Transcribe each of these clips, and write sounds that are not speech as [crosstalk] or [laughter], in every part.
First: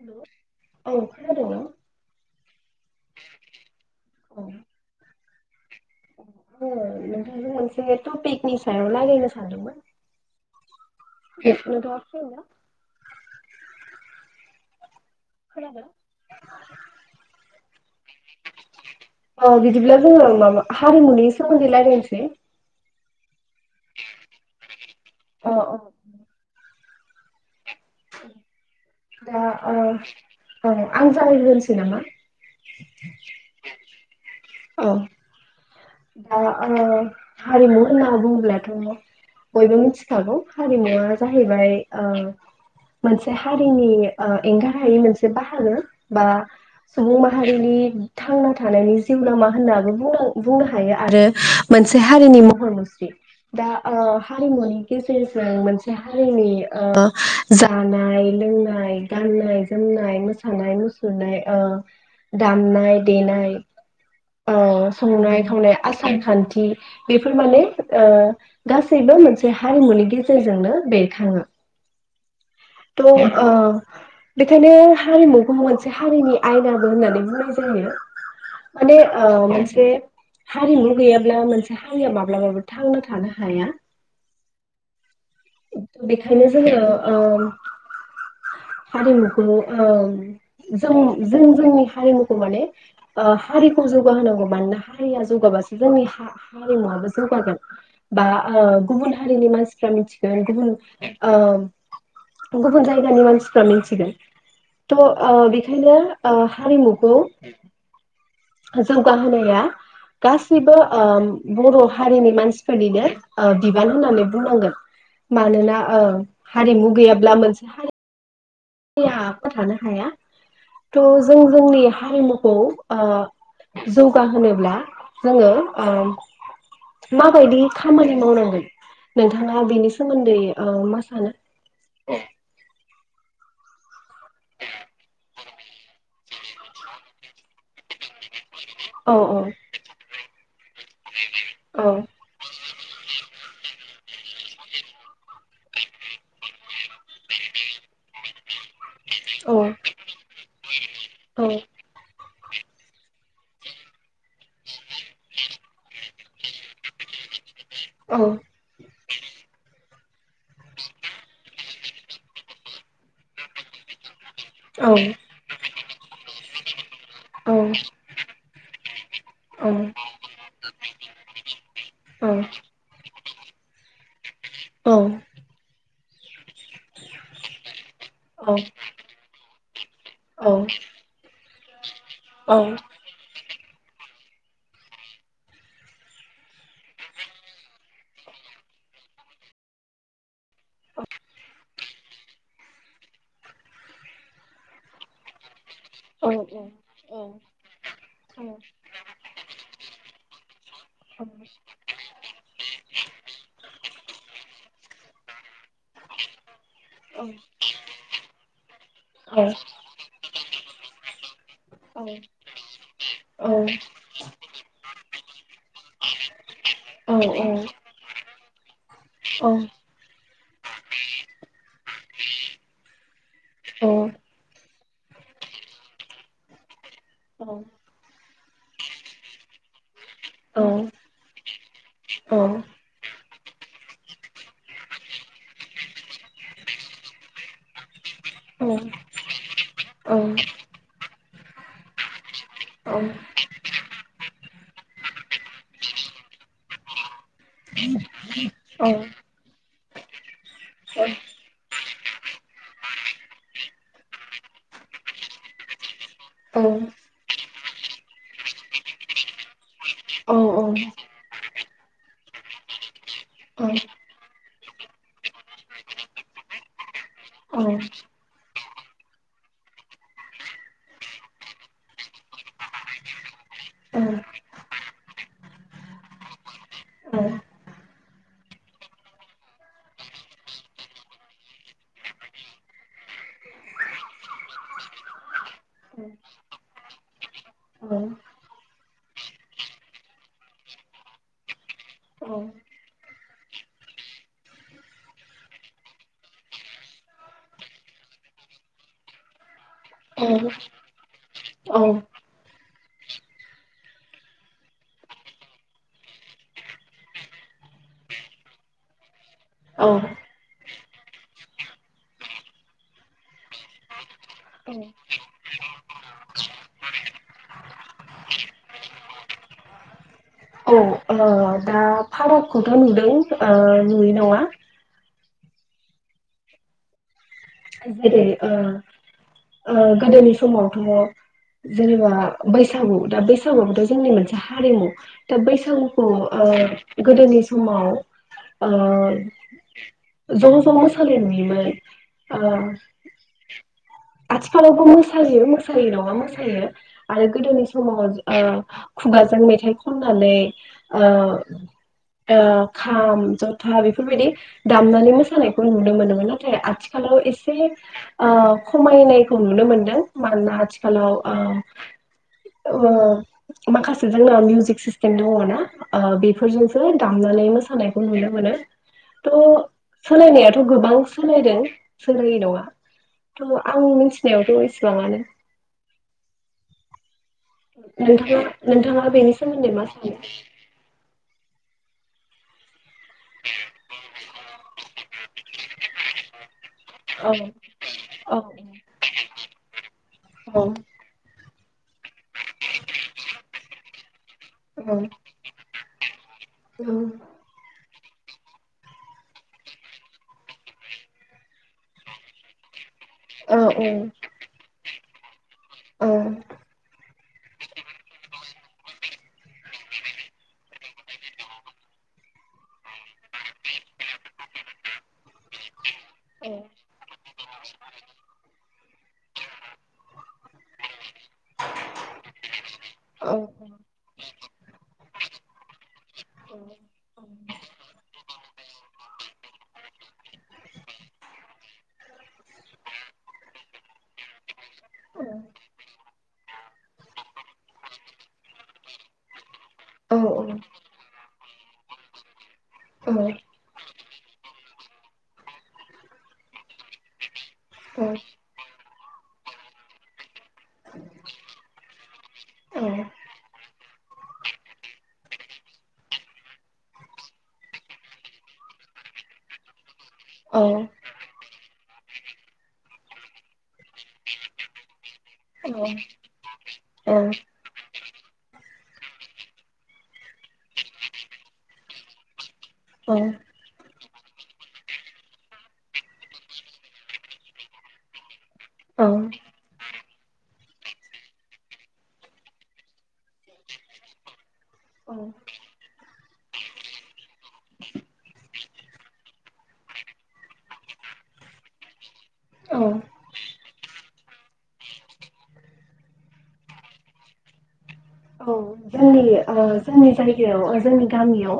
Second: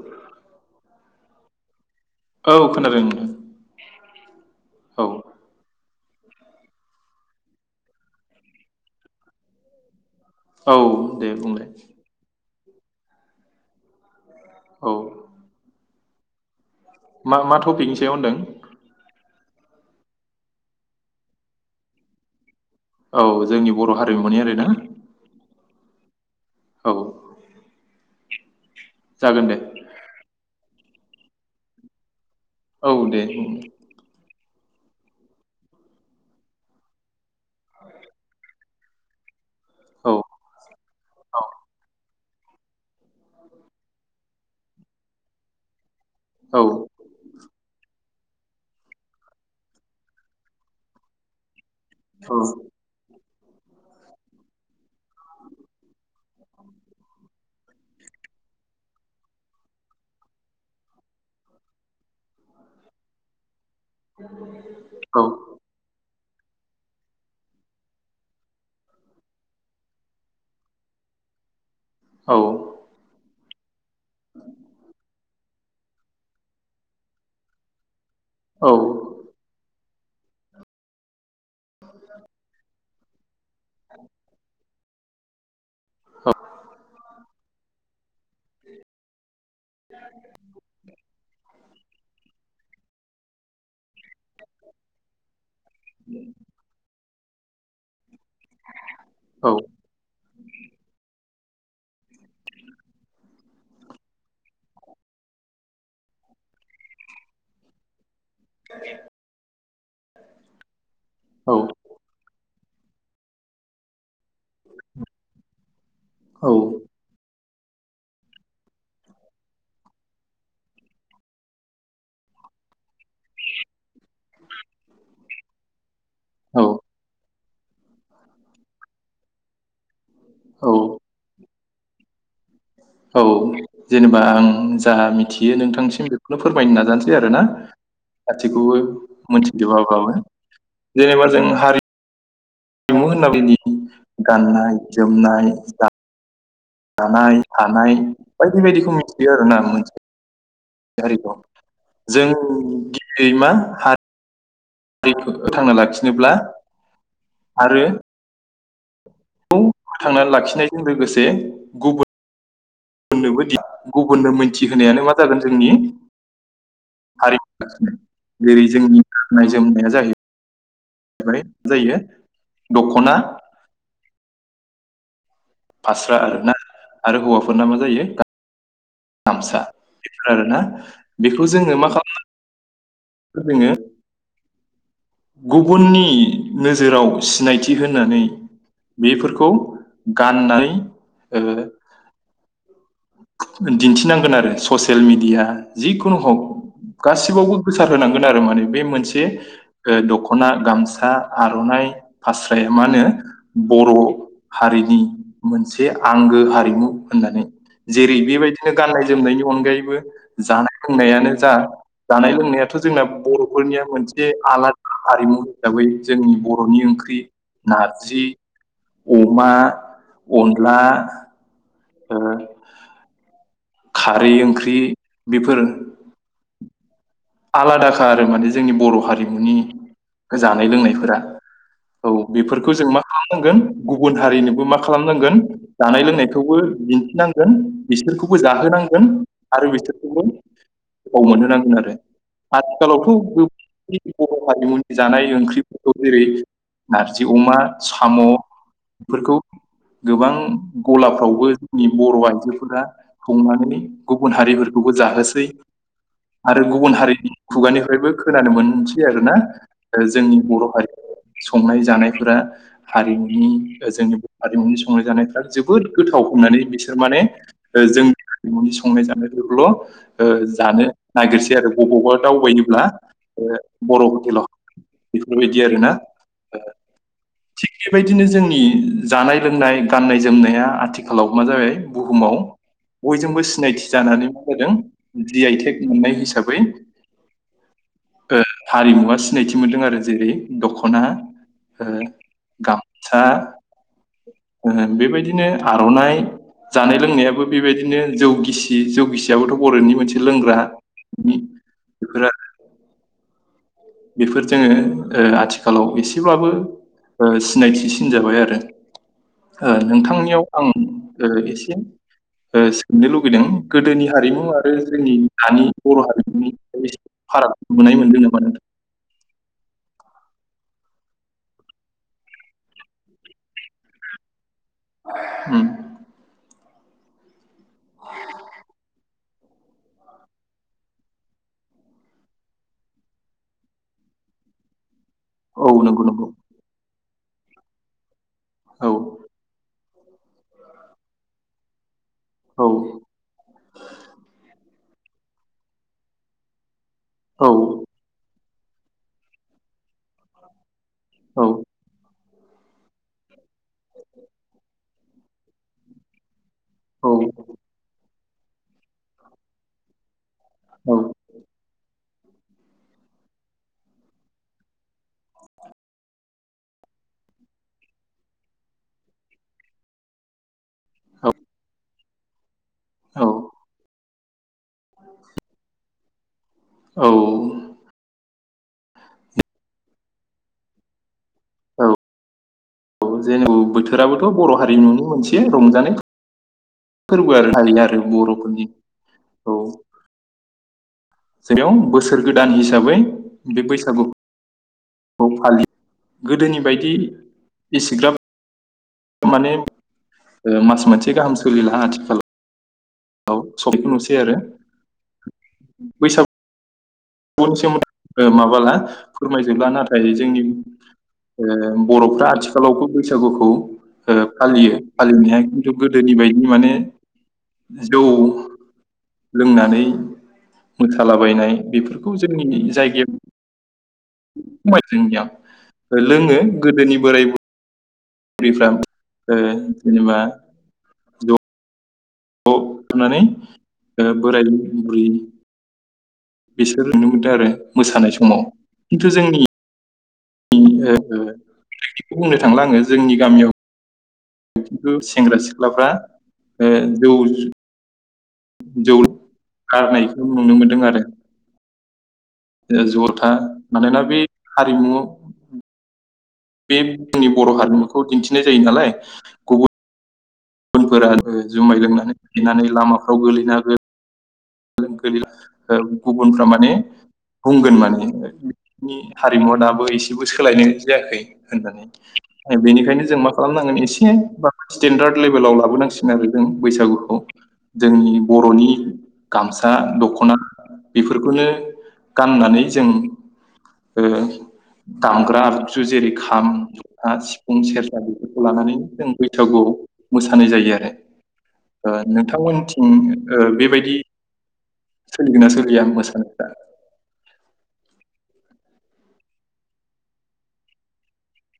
हेल' औ खोनादोंना औ खोनादों नोंथां औ ओ नोंथांजों मोनसे टपिकनि सायाव रायलायनो सानदोंमोन औ दे नोंथाङा बुंलाय फ्रि ना औ खोनादों मा मा टपिकनि सायाव होनदों औ बिदिब्ला जोङो माबा हारिमुनि सोमोन्दै रायलायनोसै औ जोंनि बर' हारिमुनि आरो ना अ अ औ [unintelligible] दा जागोन दे ओ औ आं जागायग्रोनोसै नामा औ दे बुं अ दा ओ हारिमु होनना बुंब्लेद नंगौ बयबो औ मिथिखागौ हारिमुवा जाहैबाय ओ मोनसे हारिनि ओ एंगार हायि मोनसे बाहागो बा औ सुबुं माहारिनि थांना थानायनि जिउ लामा होननाबो बुंनां बुंनो हायो आरो मोनसे औ हारिनि महर मुस्रि दा ओ हारिमुनि गेजेरजों मोनसे हारिनि ओ जानाय लोंनाय गाननाय जोमनाय मोसानाय मुसुरनाय ओ दामनाय देनाय ओ [unintelligible] संनाय खावनाय [unintelligible] सानखान्थि बेफोर माने ओ गासैबो मोनसे हारिमुनि गेजेरजोंनो बेरखाङो औ त' अ बेखायनो हारिमुखौ मोनसे हारिनि आयनाबो होननानै बुंनाय जायो माने औ ओ मोनसे हारिमु गैया ब्ला मोनसे हारिया माब्लाबाबो थांना थानो हाया [inaudible] बेखायनो जोङो ओम हारिमु ओम जों जों जोंनि हारिमुखौ माने ओ हारिखौ जौगा होनांगौ मानोना हारिया जौगाबासो जोंनि हा हारिमुआबो जौगागोन। बा ओ गुबुन हारिनि मानसिफ्रा मिथि गुबुन ओ गुबुन जायगानि मानसिफ्रा मिथिगोन थ ओ बेखायनो ओ हारिमुखौ जौगाहोनाया गासैबो। ओम औ बर हारिनि मानसि फोरनिनो ओ बिबान होननानै बुंनांगोन मानोना ओं हारिमु गैयाब्ला मोनसे हारि या थानो हाया त जों जोंनि हारिमुखौ ओ जौगाहोनोब्ला जोङो ओम औ। मा बायदि खामानि मावनांगोन नोंथाङा बेनि सोमोन्दै ओ मा सानो औ [unintelligible] औ जेनेबा आं जा मिथियो नोंथांसिम बेखौनो फोरमायनो नाजानोसै आरो ना गासैखौबो औ मिथिजोबोबा बाबो जेनेबा जों औ हारि [inaudible] थाङो होनना बायदि [unintelligible] गाननाय जोमनाय जा जानाय थानाय बायदि बायदि मिथि आरो औ ना मोनसे हारि दं जों गिबियै मा हा- हारिखौ फोथांनो लाखि [unintelligible] जेब्ला आरो। औ खौ फोथांना लाखिनायजों लोगोसे गुबुन होननोबोदि गु गुबुननो औ मिथिहोनायानो मा जागोन जोंनि औ हारिमु जेरै जोंनि गाननाय जोनोमनाया जायो जायो औ दख'ना औ फास्रा आरोना आरो हौवाफोरना मा जायो गामसा बेफोर आरोना बे खौ जोङो मा खालामो [unintelligible] औ [unintelligible] गुबुननि नोजोराव सिनायथि होनानै बेफोरखौ गाननानै ओ दिन्थिनांगोन आरो ससियेल मेडिया जिखुनुहक गासिबावबो गोसार होनांगोन आरो औ माने बे मोनसे ओ दख'ना गाम सा औ आर'नाय फास्राया मानो बर' हारिनि मोनसे आंगो हारिमु औ होननानै जेरै बेबायदिनो गाननाय जोमनायनि अनगायैबो जानाय लोंनायानो जा जानाय लोंनायाथ' जोंना बर'फोरनिया मोनसे आला हारिमु हिसाबै जोंनि ब' हरनि ओंख्रि नारजि अमा अनला ओ खारै ओंख्रि बेफोर आलादाखा आरो माने जोंनि बर' हारिमुनि जानाय लोंनायफोरा औ बेफोरखौ जों मा खालामनांगोन गुबुन हारिनोबो मा खालामनांगोन जानाय लोंनायखौबो दिन्थिनांगोन बिसोरखौबो जाहोनांगोन आरो बिसोरखौबो अबाव मोननोनांनो आरो आथिखालावथ' गो बर' हारिमुनि जानाय ओंख्रिफोरखौ जेरै नारजि अमा साम' बेफोरखौ गोबां गलाफ्रावबो जोंनि बर' आइजोफोरा संनानै गुबुन हारिफोरखौबो जाहोसै आरो गुबुन हारि खुगानिफ्रायबो खोनानो मोनसै आरोना जोंनि बर' हारि संनाय जानायफोरा हारिमुनि जोंनि बर' हारिमुनि संनाय जानायफ्रा जोबोर गोथाव होननानै बिसोर माने जोंनि हारिमुनि संनाय जानायफोरखौल ओ जानो नागिरसै आरो बबावबा दावबायनोब्ला ओ बर' ह'टेलाव बेफोरबादि आरोना जिखिबायदिनो जोंनि जानाय लोंनाय गाननाय जोमनाया आथिखालाआव मा जाबाय बुहुमाव बयजोंबो सिनायथि जानानै मा होदों जि आई टेग मोननाय हिसाबै ओ हारिमुवा सिनायथि मोनदों आरो जेरै द'खना ओ गामसा ओ बेबायदिनो आर'नाइ जानाय लोंनायाबो बेबायदिनो जौ गिसि जौ गिसियाबो थ' बर'नि मोनसे लोंग्राा नि औ बेफोर जोङो ओ आथिखालाव एसेबाबो ओ सिनायथि सिन जाबाय आरो ओ नोंथांनियाव आं ओ एसे सोंनो लगैदों गोदोनि हारिमु आरो जोंनि दानि बर' हारिमुनि एसे फाराग नुनाय मोनदों नामा नोंथां? ओ दा फारागखौथ' नुदों ओ नुयै नङा ओम जेरै ओ ओ गोदोनि समावथ' जेनेबा बैसागु दा बैसागुखौथ' जोंनि मोनसे हारिमु दा औ नंगौ बैसागुखौ नंगौ ओ गोदोनि समाव ओ औ ज' ज' मोसानाय नुयोमोन। ओ आथिखालावबो मोसायो मोसायो नङा मोसायो। आरो औ गोदोनि औ समाव ओ खुगाजों मेथाइ खननानै ओ ओ खाम जथा बेफोरबायदि दामनानै मोसानायखौ नुनो मोनोमोन। आथिखालाव औ-औ-औ-औ-औ-औ-औ एसे ओ खमायनायखौ नुनो मोन्दों। मानोना आथिखालाव ओ ओ माखासे जोंना मिउजिक सिस्टेम दङ ना ओ बेफोरजोंसो दामनानै मोसानायखौ नुनो मोनो थ' सोलायनाया थ' गोबां सोलायदों सोलियि नङा औ थ' आंनि मिथिनायावथ' ए सेबांआनो औ नोंथाङा नोंथाङा बेनि सोमोन्दै मा सानो? औ जेन' बोथोराबोथ' बर' हारिमुनि मोनसे रंजानाय औ फोरबो आरो हायो आरो औ बर'फोरनि औ औ जेराव बोसोर गोदान हिसाबै बे बैसागु औ गोदोनि औ बायदि एसेग्राब माने ओ मास मोनसे गाहाम सोलिला आथिखालाव औ सबखौ नुसै आरो ओ [unintelligible] ओ माबाला फोरमायजोबला नाथाय जोंनि ओ बर'फ्रा आथिखालावबो बैसागुखौ ओ फालियो फालिनाया खिन्थु गोदोनि बायदि माने जौ लोंनानै मोसालाबायनाय बेफोर गौ जोंनि जायग औ [unintelligible] लोङो गोदोनि बोराय बु रैफ्रा ओ जेनेबा औ होननानै ओ बोरायदों बुरैनि [unintelligible] बिसोर नुनो मोनदों आरो मोसानाय समाव खिन्थु जोंनि औ ओ [unintelligible] थांला आङो जोंनि गामियाव खिन्थु सेंग्रा सिख्लाफ्रा ओ जौ जौ गारनायखौ नुनो मोनदों आरो जरथा मानोना बे हारिमु बे जोंनि बर हारिमुखौ दिन्थिनाय जायो नालाय गुबुन बुनफोरा आरो जुमाय लोंनानै फेनानै लामाफ्राव गोलैनो हागो। [unintelligible] गुबुनफ्रा मान ने बुंगोन माने बिनि हारिमुवा दाबो एसेबो सोलायनाय जायाखै होननानै बेनिखायनो जों मा खालामनांगोन इसे [unintelligible] स्टेेनडार्द लेभेलाव लाबोनांसिग आरो जों बैसागुखौ जोंनि बरनि औ सा दखना बेफोरखौनो गाननानै जों ओ दामग्रा आगजु जेरै खाम जथा सिफुं सेरजा बेफोरखौ लानानै जों बैसागुआव मोसानाय जायो आरो औ नोंथांमोनथिं औ ओ बेबायदि सोलिगोनना सोलिया मोसानायफ्रा औ जोंनि ओ जोंनि जायगायाव जोंनि गामियाव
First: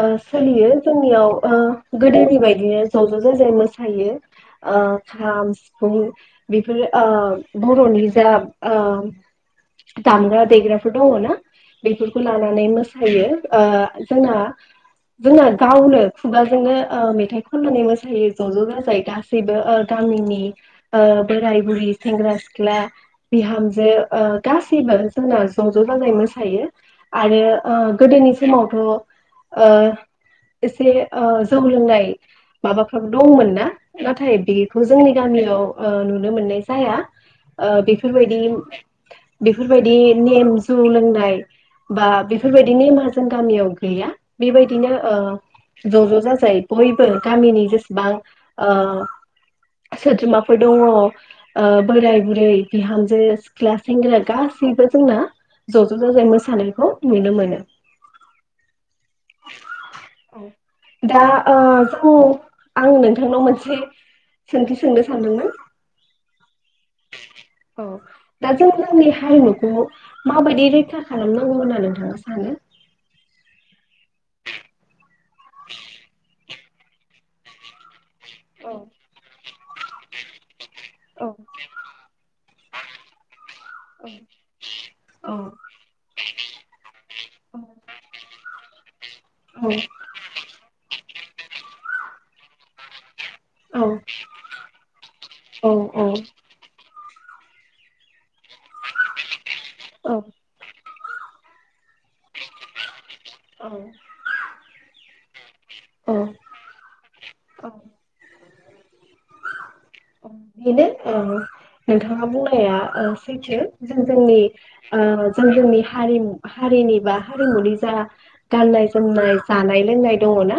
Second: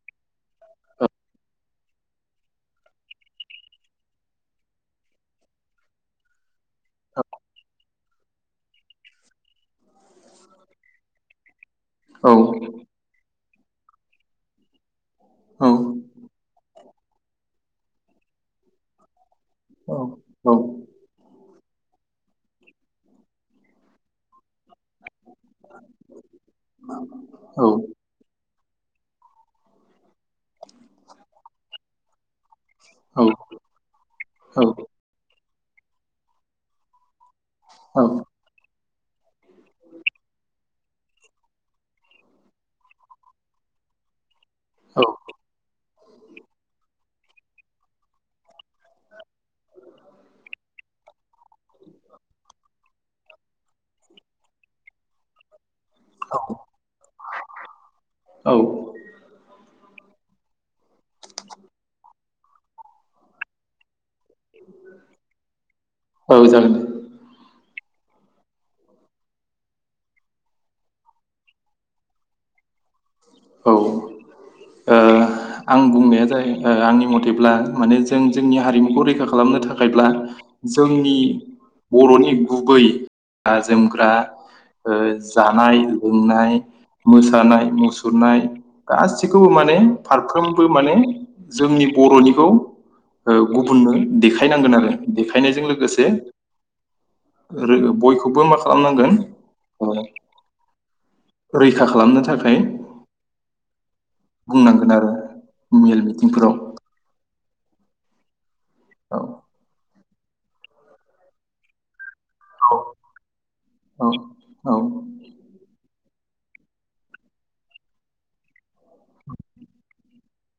ओ सोलियो जोंनियाव ओ गोदोनि बायदिनो ज ज जा जाय मोसायो ओ खाम सिफुं बेफोरो ओ बर'नि ओ दामग्रा देग्राफोर दङना बेफोरखौ औ लानानै मोसायो। ओ जोंहा जोङो औ गावनो खुगाजोंनो मेथाइ खननानै मोसा सायो ज' ज' जाजाय [unintelligible] गासैबो गामिनि औ औ ओ बोराय बुरि सेंग्रा सिख्ला बिहामजो ओ गासैबो जोंना ज' ज' जाजायै मोसायो आरो औ ओ गोदोनि समावथ' ओ एसे ओ जौ लोंनाय माबाफ्राबो औ दङमोन ना नाथाय बेखौ जोंनि गामियाव ओ नुनो मोननाय जाया। ओ बेफोरबायदि बेफोरबायदि नेम जौ लोंनाय बा बेफोरबायदिनो नेमा जों गामियाव गैया। बेबायदिनो ओ ज' ज' जाजाय बयबो गामिनि जेसेबां ओ सोद्रोमाफोर दङ ओ बोराय बुरै बिहामजो सिख्ला सेंग्रा गासैबो जोंना ज' ज' जाजाय मोसा सानायखौ नुनो मोनो। औ दा ओ जों आं नोंथांनाव मोनसे सोंथि सोंनो सानदोंमोन औ जागोन दे [inaudible] औ दा जों जोंनि हारिमुखौ माबायदि रैखा खालामनांगौ होनना नोंथाङा सानो? औ ओ आं बुंनाया जाहै ओ आंनि मथेब्ला माने ज जों जोंनि औ हारिमुखौ रैखा खालामनो थाखायब्ला जोंनि औ बर'नि गुबै जोमग्रा औ ओ औ जानाय लोंनाय मोसानाय मुसुर माय गासिखौबो माने फारफ्रोमबो माने जोंनि बर'निखौ ओ औ गुबुननो देखायनांगोन आरो देखायनायजों औ लोगोसे आरो बय बखौबो मा खालामनांगोन ओ रैखा खालामनो थाखाय बुंनांगोन आरो। मेल मिटिंफोराव। औ। अ बेनो ओ नोंथां। नोंथां बुंनाया ओ सैथो औ जों जोंनि औ ओ जों जोंनि हारिमु हारिनि बा हारिमुनि जा गाननाय-जोमनाय, जानाय-लोंनाय दङना।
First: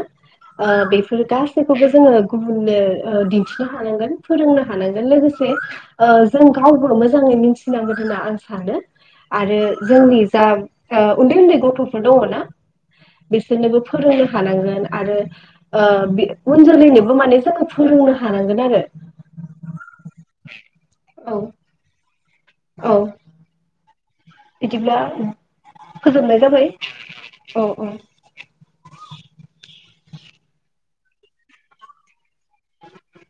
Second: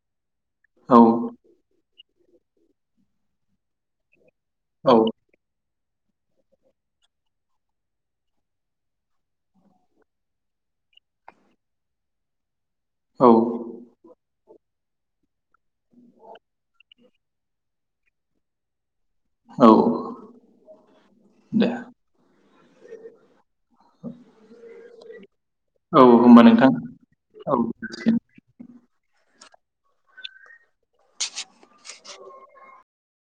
ओ औ बेफोर गासैखौबो जोङो गुबुननो ओ दिन्थिनो हानांगोन। फोरोंनो औ हानांगोन लोगोसे ओ जों गावबो मोजाङै मिथिनांगोन होनना आं सानो आरो जोंनि जा ओ उन्दै उन्दै गथ'फोर दंङोना औ बिसोरनोबो फोरोंनो हानांगोन। आरो ओ बि उन जोलैनोबो माने जों फोरोंनो हानांगोन आरो। औ औ दे औ बिदिब्ला औ फोजोबनाय होमबा जाबाय। नोंथां औ औ [inaudible]